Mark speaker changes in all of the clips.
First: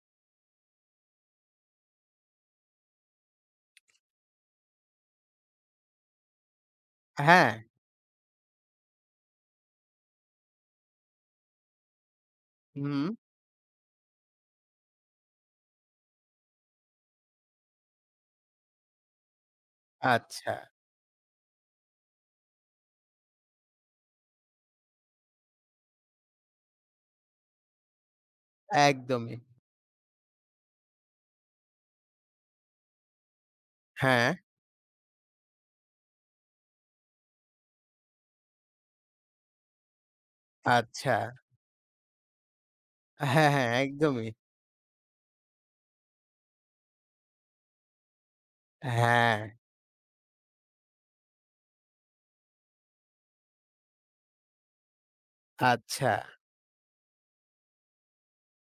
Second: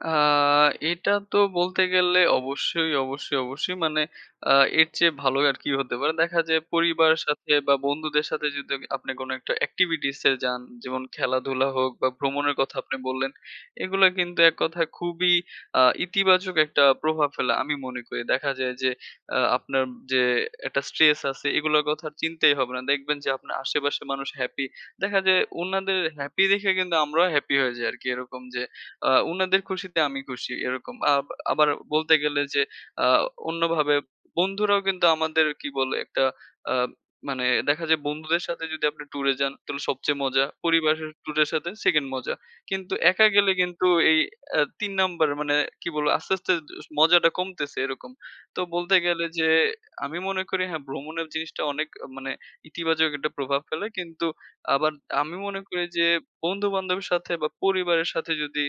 Speaker 1: আ এটা তো বলতে গেলে অবশ্যই, অবশ্যই, অবশ্যই মানে আ এর চেয়ে ভালো আর কি হতে পারে? দেখা যায় পরিবারের সাথে,
Speaker 2: হ্যাঁ।
Speaker 1: বা বন্ধুদের সাথে যদি আমি আপনি কোন একটা এক্টিভিটিসে যান, যেমন খেলাধুলা হোক, বা ভ্রমণের কথা আপনি
Speaker 2: হুম।
Speaker 1: বললেন, এগুলা কিন্তু এককথায় খুবই আ ইতিবাচক একটা প্রভাব ফেলে। আমি মনে করি। দেখা যায় যে আ আপনার যে
Speaker 2: আচ্ছা।
Speaker 1: একটা স্ট্রেস আছে এগুলার কথা চিন্তাই হবে না। দেখবেন যে আপনার আশেপাশের মানুষ হ্যাপি, দেখা যায় উনাদের হ্যাপি দেখে কিন্তু আমরাও হ্যাপি হয়ে যাই আরকি। এরকম যে আ
Speaker 2: একদমই।
Speaker 1: উনাদের খুশিতে আমি খুশি এরকম। আ আবার বলতে গেলে যে, আ অন্যভাবে
Speaker 2: হ্যাঁ।
Speaker 1: বন্ধুরাও কিন্তু আমাদের কি বলে? একটা আ মানে দেখা যায়, বন্ধুদের সাথে যদি আপনি ট্যুর এ যান তাহলে সবচেয়ে মজা, পরিবারের
Speaker 2: আচ্ছা।
Speaker 1: ট্যুর এর সাথে 2nd মজা কিন্তু একা
Speaker 2: হ্যাঁ,
Speaker 1: গেলে
Speaker 2: হ্যাঁ,
Speaker 1: কিন্তু এই
Speaker 2: একদমই।
Speaker 1: আ ৩ নাম্বার মানে কি বলবো? আস্তে, আস্তে এস মজাটা কমতেছে এরকম। তো বলতে গেলে, যে
Speaker 2: হ্যাঁ।
Speaker 1: আমি মনে করি হ্যাঁ, ভ্রমণের জিনিসটা অনেক মানে ইতিবাচক একটা প্রভাব ফেলে, কিন্তু আবার আমি মনে করি যে,
Speaker 2: আচ্ছা।
Speaker 1: বন্ধু-বান্ধবের সাথে, বা পরিবারের সাথে, যদি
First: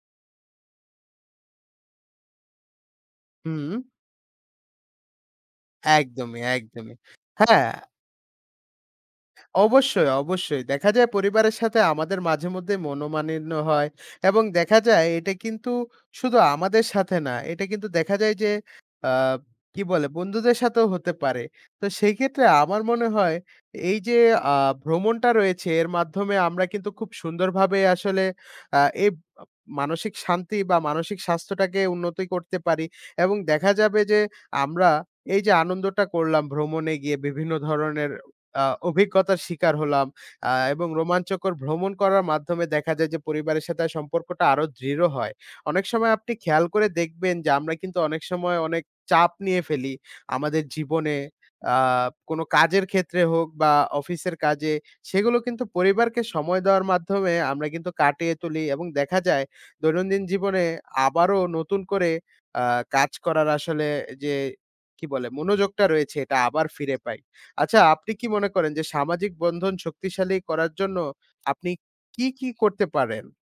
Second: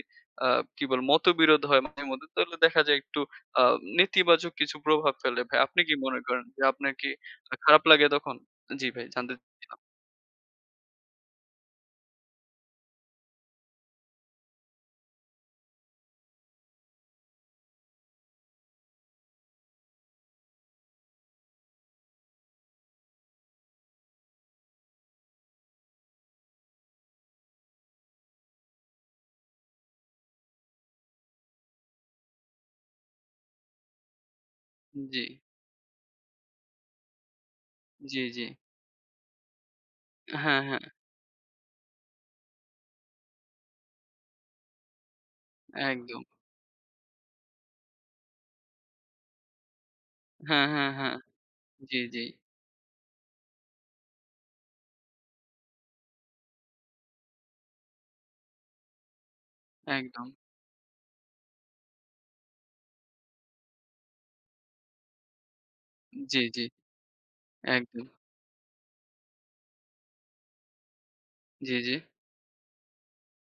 Speaker 1: আ কি বলে? মতবিরোধ হয় মাঝে মধ্যে, তাহলে দেখা যায় একটু আ
Speaker 2: হুম।
Speaker 1: নেতিবাচক কিছু প্রভাব ফেলে ভাই। আপনি কি মনে
Speaker 2: একদমই,
Speaker 1: করেন যে, আপনার
Speaker 2: একদমই,
Speaker 1: কি আ
Speaker 2: হ্যাঁ।
Speaker 1: খারাপ লাগে তখন? জি, ভাই জানতে চাচ্ছিলাম।
Speaker 2: অবশ্যই, অবশ্যই, দেখা যায় পরিবারের সাথে, আমাদের মাঝেমধ্যে মনমালিন্য হয় এবং দেখা যায় এটা কিন্তু শুধু আমাদের সাথে না। এটা কিন্তু দেখা যায় যে, আব কি বলে? বন্ধুদের সাথেও হতে পারে। তো সেই ক্ষেত্রে আমার মনে হয়, এই যে আ ভ্রমণটা রয়েছে এর মাধ্যমে আমরা কিন্তু খুব সুন্দরভাবে আসলে আ এই মা মানসিক শান্তি, বা মানসিক স্বাস্থ্যটাকে উন্নতি করতে পারি, এবং দেখা যাবে, যে আমরা
Speaker 1: উ জি।
Speaker 2: এই যে আনন্দটা করলাম ভ্রমণে গিয়ে, বিভিন্ন ধরনের
Speaker 1: জি, জি।
Speaker 2: আ অভিজ্ঞতার শিকার হলাম। আ
Speaker 1: হ্যাঁ, হ্যাঁ।
Speaker 2: এবং রোমাঞ্চকর ভ্রমণ করার মাধ্যমে দেখা যায় যে, পরিবারের সাথে সম্পর্কটা আরো দৃঢ় হয়। অনেক সময়
Speaker 1: একদম।
Speaker 2: আপনি খেয়াল করে দেখবেন যে, আমরা কিন্তু অনেক সময় অনেক চাপ নিয়ে ফেলি, আমাদের
Speaker 1: হ্যাঁ, হ্যাঁ, হ্যাঁ,
Speaker 2: জীবনে। আ
Speaker 1: জি, জি।
Speaker 2: কোন কাজের ক্ষেত্রে হোক, বা অফিসের কাজে, সেগুলো কিন্তু পরিবারকে সময় দেওয়ার মাধ্যমে আমরা কিন্তু কাটিয়ে তুলি, এবং দেখা যায় দৈনন্দিন
Speaker 1: একদম।
Speaker 2: জীবনে আবারো নতুন করে আ কাজ করার আসলে যে কি বলে? মনোযোগটা রয়েছে এটা
Speaker 1: জি, জি,
Speaker 2: আবার ফিরে পাই। আচ্ছা,
Speaker 1: একদম।
Speaker 2: আপনি কি মনে করেন যে, সামাজিক বন্ধন শক্তিশালী করার জন্য আপনি
Speaker 1: জি, জি।
Speaker 2: কী, কী করতে পারেন?